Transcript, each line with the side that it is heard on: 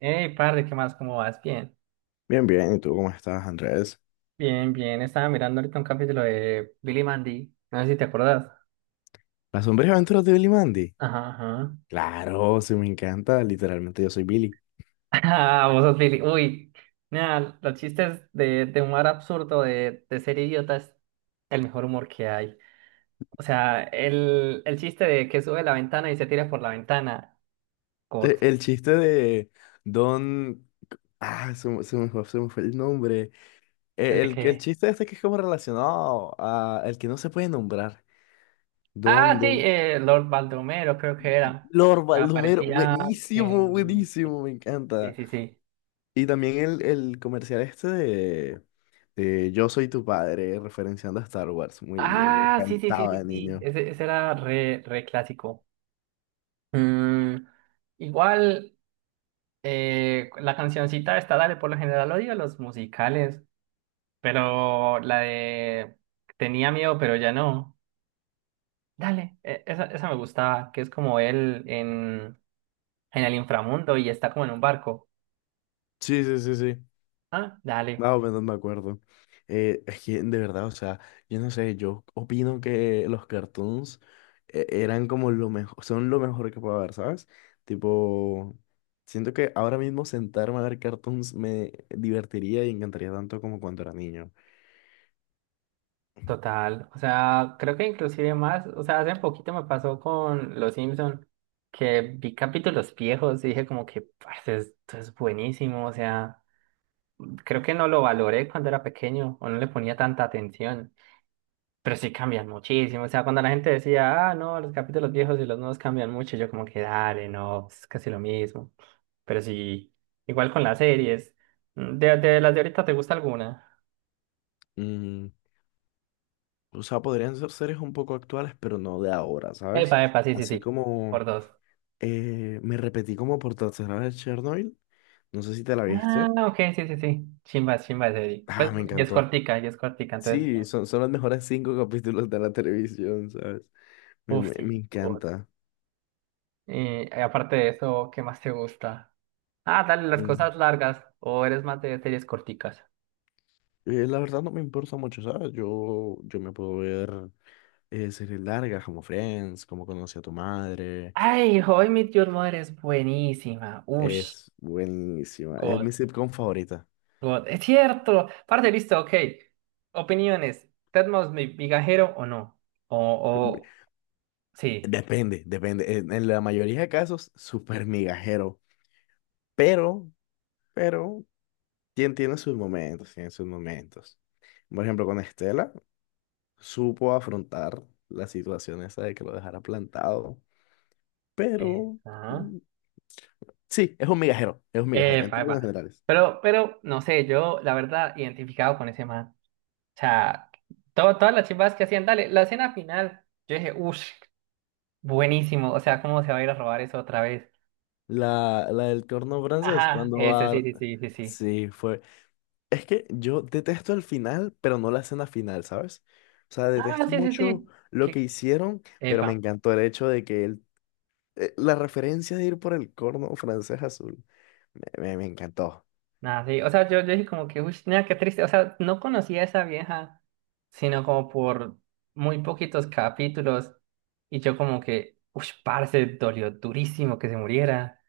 right: Hey, padre, ¿qué más? ¿Cómo vas? Bien,
left: Bien, bien, ¿y tú cómo estás, Andrés?
right: bien, bien. Estaba mirando ahorita un capítulo de Billy Mandy. No sé si te acordás.
left: ¿Las sombrías aventuras de Billy Mandy?
right: Ajá, ajá.
left: Claro, sí, me encanta, literalmente yo soy Billy.
right: Ah, vos sos Billy. Uy, mira, los chistes de humor absurdo, de ser idiota, es el mejor humor que hay. O sea, el chiste de que sube la ventana y se tira por la ventana. God.
left: El chiste de Don... Ah, se me fue el nombre.
right: El
left: Eh,
right: de
left: El, el,
right: que.
left: chiste este que es como relacionado a el que no se puede nombrar.
right: Ah,
left: Don,
right: sí,
left: Don...
right: Lord Baldomero, creo que era.
left: Lord Baldomero,
right: Aparecía
left: buenísimo,
right: en.
left: buenísimo, me
right: Sí,
left: encanta.
right: sí, sí.
left: Y también el comercial este de Yo soy tu padre, referenciando a Star Wars. Muy, muy, me
right: Ah, sí, sí, sí,
left: encantaba
right: sí,
left: de
right: sí.
left: niño.
right: Ese era re clásico. Mm, igual, la cancioncita esta, dale, por lo general odio los musicales, pero la de tenía miedo, pero ya no. Dale, esa me gustaba, que es como él en el inframundo y está como en un barco.
left: Sí, sí, sí, sí.
right: Ah, dale.
left: Más o menos me acuerdo. Es que de verdad, o sea, yo no sé, yo opino que los cartoons eran como lo mejor, son lo mejor que puedo ver, ¿sabes? Tipo, siento que ahora mismo sentarme a ver cartoons me divertiría y encantaría tanto como cuando era niño.
right: Total, o sea, creo que inclusive más, o sea, hace poquito me pasó con Los Simpson que vi capítulos viejos y dije como que, parce, esto es buenísimo, o sea, creo que no lo valoré cuando era pequeño o no le ponía tanta atención, pero sí cambian muchísimo, o sea, cuando la gente decía, ah, no, los capítulos viejos y los nuevos cambian mucho, yo como que, dale, no, es casi lo mismo, pero sí, igual con las series, de las de ahorita, ¿te gusta alguna?
left: Mm, o sea, podrían ser series un poco actuales, pero no de ahora, ¿sabes?
right: Epa, epa, sí, sí,
left: Así
right: sí, por
left: como
right: dos.
left: me repetí como por tercera vez Chernobyl, no sé si te la
right: Ah,
left: viste.
right: ok, sí, sí, sí. Chimba, chimba, serie. Pues
left: Ah, me encantó.
right: y es cortica, entonces
left: Sí,
right: bien.
left: son los mejores cinco capítulos de la televisión, ¿sabes? Me,
right: Uf,
left: me- me
right: sí. Good.
left: encanta.
right: Y aparte de eso, ¿qué más te gusta? Ah, dale, las
left: Mm.
right: cosas largas. ¿O eres más de series corticas?
left: La verdad no me importa mucho, ¿sabes? Yo me puedo ver series largas como Friends, como Conocí a tu madre.
right: Ay, How I Met Your Mother es buenísima. Ush,
left: Es buenísima. Es
right: God,
left: mi sitcom favorita.
right: God. Es cierto. Parte, listo, ok. Opiniones. ¿Ted Mosby, mi migajero o no? O,
left: Be-
right: o, sí.
left: Depende, depende. En la mayoría de casos, súper migajero. Pero, pero tiene sus momentos, tiene sus momentos. Por ejemplo, con Estela. Supo afrontar la situación esa de que lo dejara plantado, pero
right: Ajá.
left: mm, sí, es un migajero en
right: Epa,
left: términos
right: epa.
left: generales.
right: No sé, yo, la verdad, identificado con ese man. O sea, todas las chivas que hacían, dale, la escena final, yo dije, uff, buenísimo, o sea, ¿cómo se va a ir a robar eso otra vez?
left: La del corno francés,
right: Ajá,
left: cuando
right: ese sí,
left: va...
right: sí, sí, sí, sí.
left: Sí, fue... Es que yo detesto el final, pero no la escena final, ¿sabes? O sea,
right: Ah,
left: detesto
right: sí, sí,
left: mucho
right: sí.
left: lo que
right: Que,
left: hicieron, pero me
right: epa,
left: encantó el hecho de que él... La referencia de ir por el corno francés azul, me encantó.
right: nada, sí, o sea, yo dije como que, uff, nada, qué triste, o sea, no conocía a esa vieja, sino como por muy poquitos capítulos, y yo como que, uff, parce, dolió durísimo que se muriera.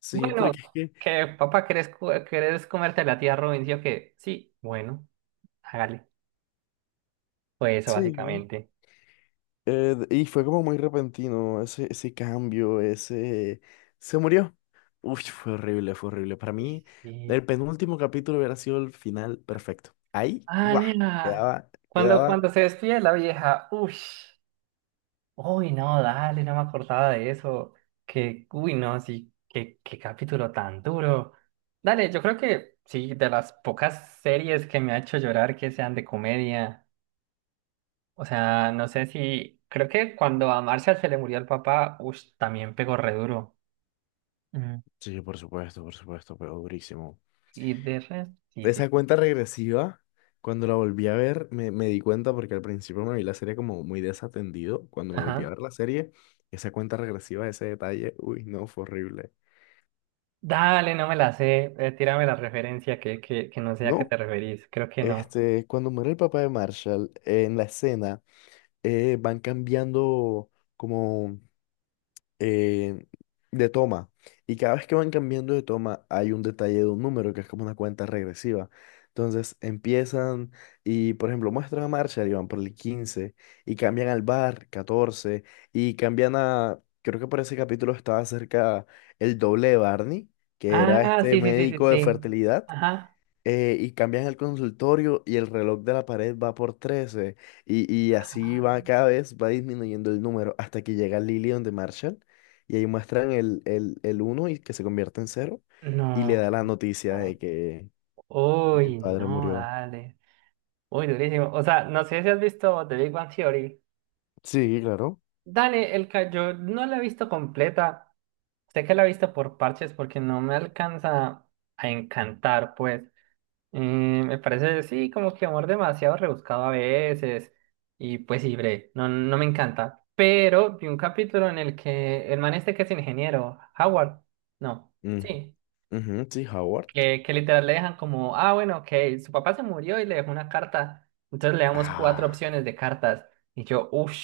left: Sí,
right: Bueno,
left: porque es que...
right: que papá, ¿querés comerte a la tía Robin? Sí, ¿o qué? Sí, bueno, hágale. Fue eso
left: Sí.
right: básicamente.
left: Y fue como muy repentino ese cambio, ese... Se murió. Uy, fue horrible, fue horrible. Para
right: Uy,
left: mí,
right: sí.
left: el penúltimo capítulo hubiera sido el final perfecto. Ahí,
right: Ah,
left: ¡guau!
right: nena.
left: Quedaba,
right: Cuando
left: quedaba...
right: se despide la vieja, uy, uy, no, dale, no me acordaba de eso. Que, uy, no, sí, qué capítulo tan duro. Dale, yo creo que sí, de las pocas series que me ha hecho llorar que sean de comedia. O sea, no sé si, creo que cuando a Marcia se le murió el papá, uy, también pegó re duro. Mm,
left: Sí, por supuesto, pero durísimo.
right: y de resto, sí, sí,
left: Esa
right: sí.
left: cuenta regresiva, cuando la volví a ver, me di cuenta porque al principio me vi la serie como muy desatendido. Cuando me volví a
right: Ajá.
left: ver la serie, esa cuenta regresiva, ese detalle, uy, no, fue horrible.
right: Dale, no me la sé. Tírame la referencia que no sé a qué
left: No,
right: te referís. Creo que no.
left: Cuando muere el papá de Marshall, en la escena van cambiando como eh, de toma. Y cada vez que van cambiando de toma hay un detalle de un número que es como una cuenta regresiva. Entonces empiezan y, por ejemplo, muestran a Marshall y van por el 15 y cambian al bar 14 y cambian a, creo que por ese capítulo estaba cerca el doble de Barney, que era
right: Ah,
left: este
right: sí, sí, sí, sí,
left: médico de
right: sí.
left: fertilidad
right: Ajá.
left: y cambian el consultorio y el reloj de la pared va por 13 y así
right: Ah,
left: va cada vez, va disminuyendo el número hasta que llega Lillian de Marshall y ahí muestran el 1 y que se convierte en 0 y le
right: no.
left: da la noticia de que, el
right: Uy,
left: padre
right: no,
left: murió.
right: dale. Uy, durísimo. O sea, no sé si has visto The Big Bang Theory.
left: Sí, claro.
right: Dale, yo no la he visto completa. Sé que la he visto por parches porque no me alcanza a encantar, pues. Y me parece, sí, como que amor demasiado rebuscado a veces. Y pues sí, bre, no me encanta. Pero vi un capítulo en el que el man este que es ingeniero, Howard, no,
left: Mm,
right: sí,
left: ujú, sí, Howard.
right: que literal le dejan como, ah, bueno, ok, su papá se murió y le dejó una carta. Entonces le damos cuatro
left: Ah.
right: opciones de cartas. Y yo, uff,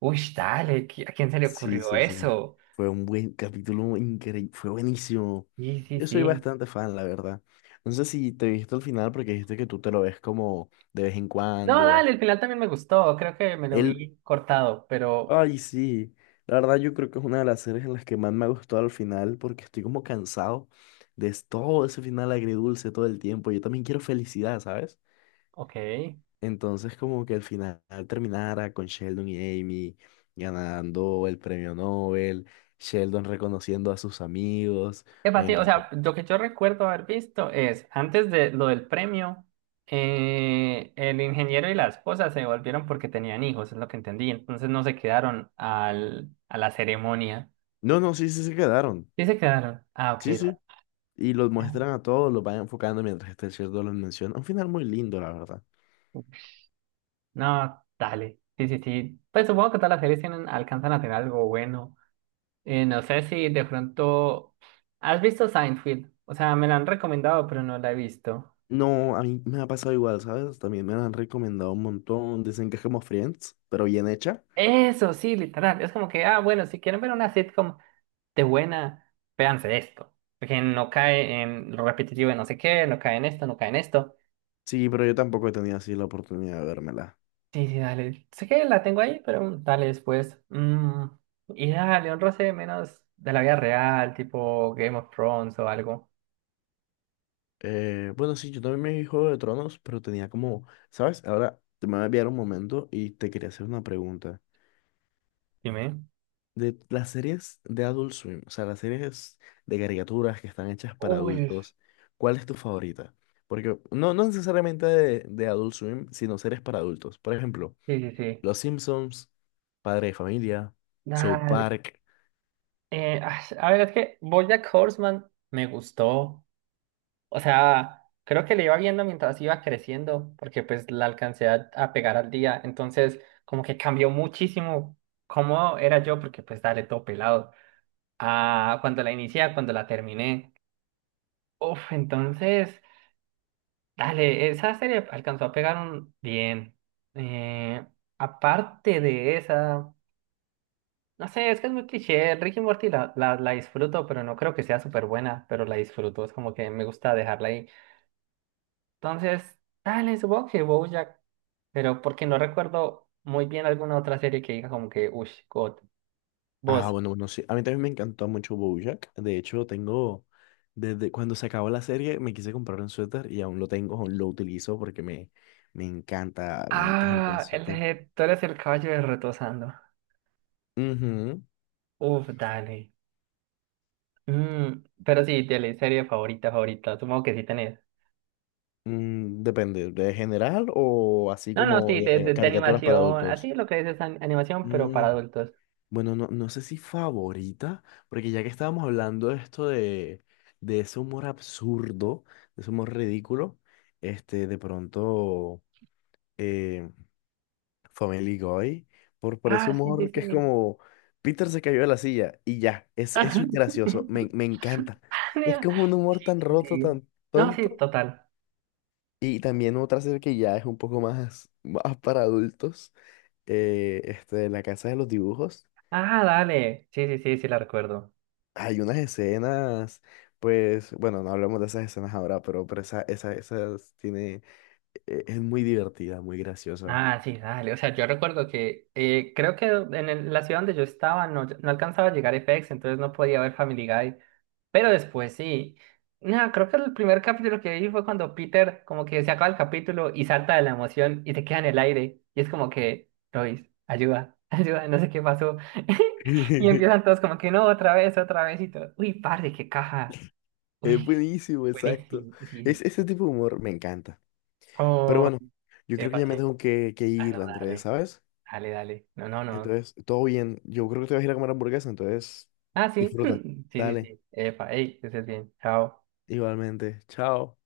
right: uff, dale, ¿a quién se le
left: Sí,
right: ocurrió
left: sí, sí.
right: eso?
left: Fue un buen capítulo increíble. Fue buenísimo.
right: Sí, sí,
left: Yo soy
right: sí.
left: bastante fan, la verdad. No sé si te viste al final porque dijiste que tú te lo ves como de vez en
right: No,
left: cuando.
right: dale, el final también me gustó. Creo que me lo
left: Él,
right: vi cortado, pero
left: Ay, sí. La verdad, yo creo que es una de las series en las que más me ha gustado al final porque estoy como cansado de todo ese final agridulce todo el tiempo. Yo también quiero felicidad, ¿sabes?
right: ok.
left: Entonces, como que al final terminara con Sheldon y Amy ganando el premio Nobel, Sheldon reconociendo a sus amigos,
right: Es
left: me
right: sí, o
left: encantó.
right: sea, lo que yo recuerdo haber visto es, antes de lo del premio, el ingeniero y la esposa se devolvieron porque tenían hijos, es lo que entendí. Entonces no se quedaron al, a la ceremonia.
left: No, no, sí, sí se quedaron.
right: Sí se quedaron. Ah, ok,
left: Sí,
right: da-.
left: sí. Y los muestran a todos, los van enfocando mientras este Sheldon los menciona. Un final muy lindo, la verdad.
right: No, dale. Sí, sí, sí. Pues supongo que todas las series tienen, alcanzan a tener algo bueno. No sé si de pronto... ¿Has visto Seinfeld? O sea, me la han recomendado, pero no la he visto.
left: No, a mí me ha pasado igual, ¿sabes? También me lo han recomendado un montón. Dicen que es como Friends, pero bien hecha.
right: Eso, sí, literal. Es como que, ah, bueno, si quieren ver una sitcom... de buena, véanse esto. Porque no cae en lo repetitivo de no sé qué, no cae en esto, no cae en esto.
left: Sí, pero yo tampoco he tenido así la oportunidad de vérmela.
right: Sí, sí, dale. Sé que la tengo ahí, pero mm, dale después. Mm, y dale, un roce menos de la vida real, tipo Game of Thrones o algo.
left: Bueno, sí, yo también me vi Juego de Tronos, pero tenía como, ¿sabes? Ahora te me voy a enviar un momento y te quería hacer una pregunta.
right: Dime.
left: De las series de Adult Swim, o sea, las series de caricaturas que están hechas para
right: Uy,
left: adultos, ¿cuál es tu favorita? Porque no necesariamente de Adult Swim, sino series para adultos. Por ejemplo,
right: sí, sí, sí.
left: Los Simpsons, Padre de Familia, South
right: Dale.
left: Park.
right: A ver, es que BoJack Horseman me gustó. O sea, creo que le iba viendo mientras iba creciendo, porque pues la alcancé a pegar al día. Entonces, como que cambió muchísimo cómo era yo, porque pues dale todo pelado. A cuando la inicié, a cuando la terminé. Uf, entonces, dale, esa serie alcanzó a pegar un bien. Eh, aparte de esa, no sé, es que es muy cliché. Rick y Morty la disfruto, pero no creo que sea súper buena, pero la disfruto. Es como que me gusta dejarla ahí. Entonces, dale, supongo que BoJack, pero porque no recuerdo muy bien alguna otra serie que diga como que, uff, God,
left: Ah,
right: vos.
left: bueno, bueno, sí. A mí también me encantó mucho BoJack. De hecho, tengo, desde cuando se acabó la serie, me quise comprar un suéter y aún lo tengo, aún lo utilizo porque me encanta, me encanta el
right: Ah, el
left: suéter.
right: de Tú eres el caballo de retosando.
left: Ujú.
right: Uf, dale. Mm, pero sí, de serie favorita, favorita, supongo que sí tenés.
left: Depende, ¿de general o así
right: No, no,
left: como
right: sí,
left: de
right: de
left: caricaturas para
right: animación,
left: adultos?
right: así lo que dices, animación, pero
left: Mm,
right: para adultos.
left: bueno, no sé si favorita, porque ya que estábamos hablando de esto de ese humor absurdo, de ese humor ridículo, de pronto... eh, Family Guy, por ese
right: Ah, sí, sí,
left: humor que es
right: sí.
left: como Peter se cayó de la silla y ya, eso es gracioso, me, me encanta. Es como un humor tan
right: Sí,
left: roto,
right: sí.
left: tan
right: No, sí,
left: tonto.
right: total.
left: Y también otra serie que ya es un poco más, más para adultos, La Casa de los Dibujos.
right: Ah, dale. Sí, sí, sí, sí la recuerdo.
left: Hay unas escenas, pues, bueno, no hablamos de esas escenas ahora, pero esa, esa, esas tiene, es muy divertida, muy graciosa.
right: Ah, sí, dale. O sea, yo recuerdo que creo que la ciudad donde yo estaba no, no alcanzaba a llegar FX, entonces no podía ver Family Guy. Pero después sí. No, creo que el primer capítulo que vi fue cuando Peter como que se acaba el capítulo y salta de la emoción y se queda en el aire. Y es como que, Lois, ayuda, ayuda, no sé qué pasó. Y empiezan todos como que no, otra vez y todo. Uy, padre, qué caja.
left: Es
right: Uy,
left: buenísimo, exacto.
right: buenísimo. Sí, sí,
left: Ese
right: sí.
left: tipo de humor me encanta. Pero
right: Oh,
left: bueno, yo creo que
right: epa,
left: ya
right: sí.
left: me tengo que
right: Ah,
left: ir,
right: no,
left: Andrés,
right: dale.
left: ¿sabes?
right: Dale, dale. No, no, no.
left: Entonces, todo bien. Yo creo que te vas a ir a comer hamburguesa, entonces
right: Ah, sí.
left: disfruta.
right: Sí, sí,
left: Dale,
right: sí. Epa, hey, que estés bien. Chao.
left: igualmente. Chao.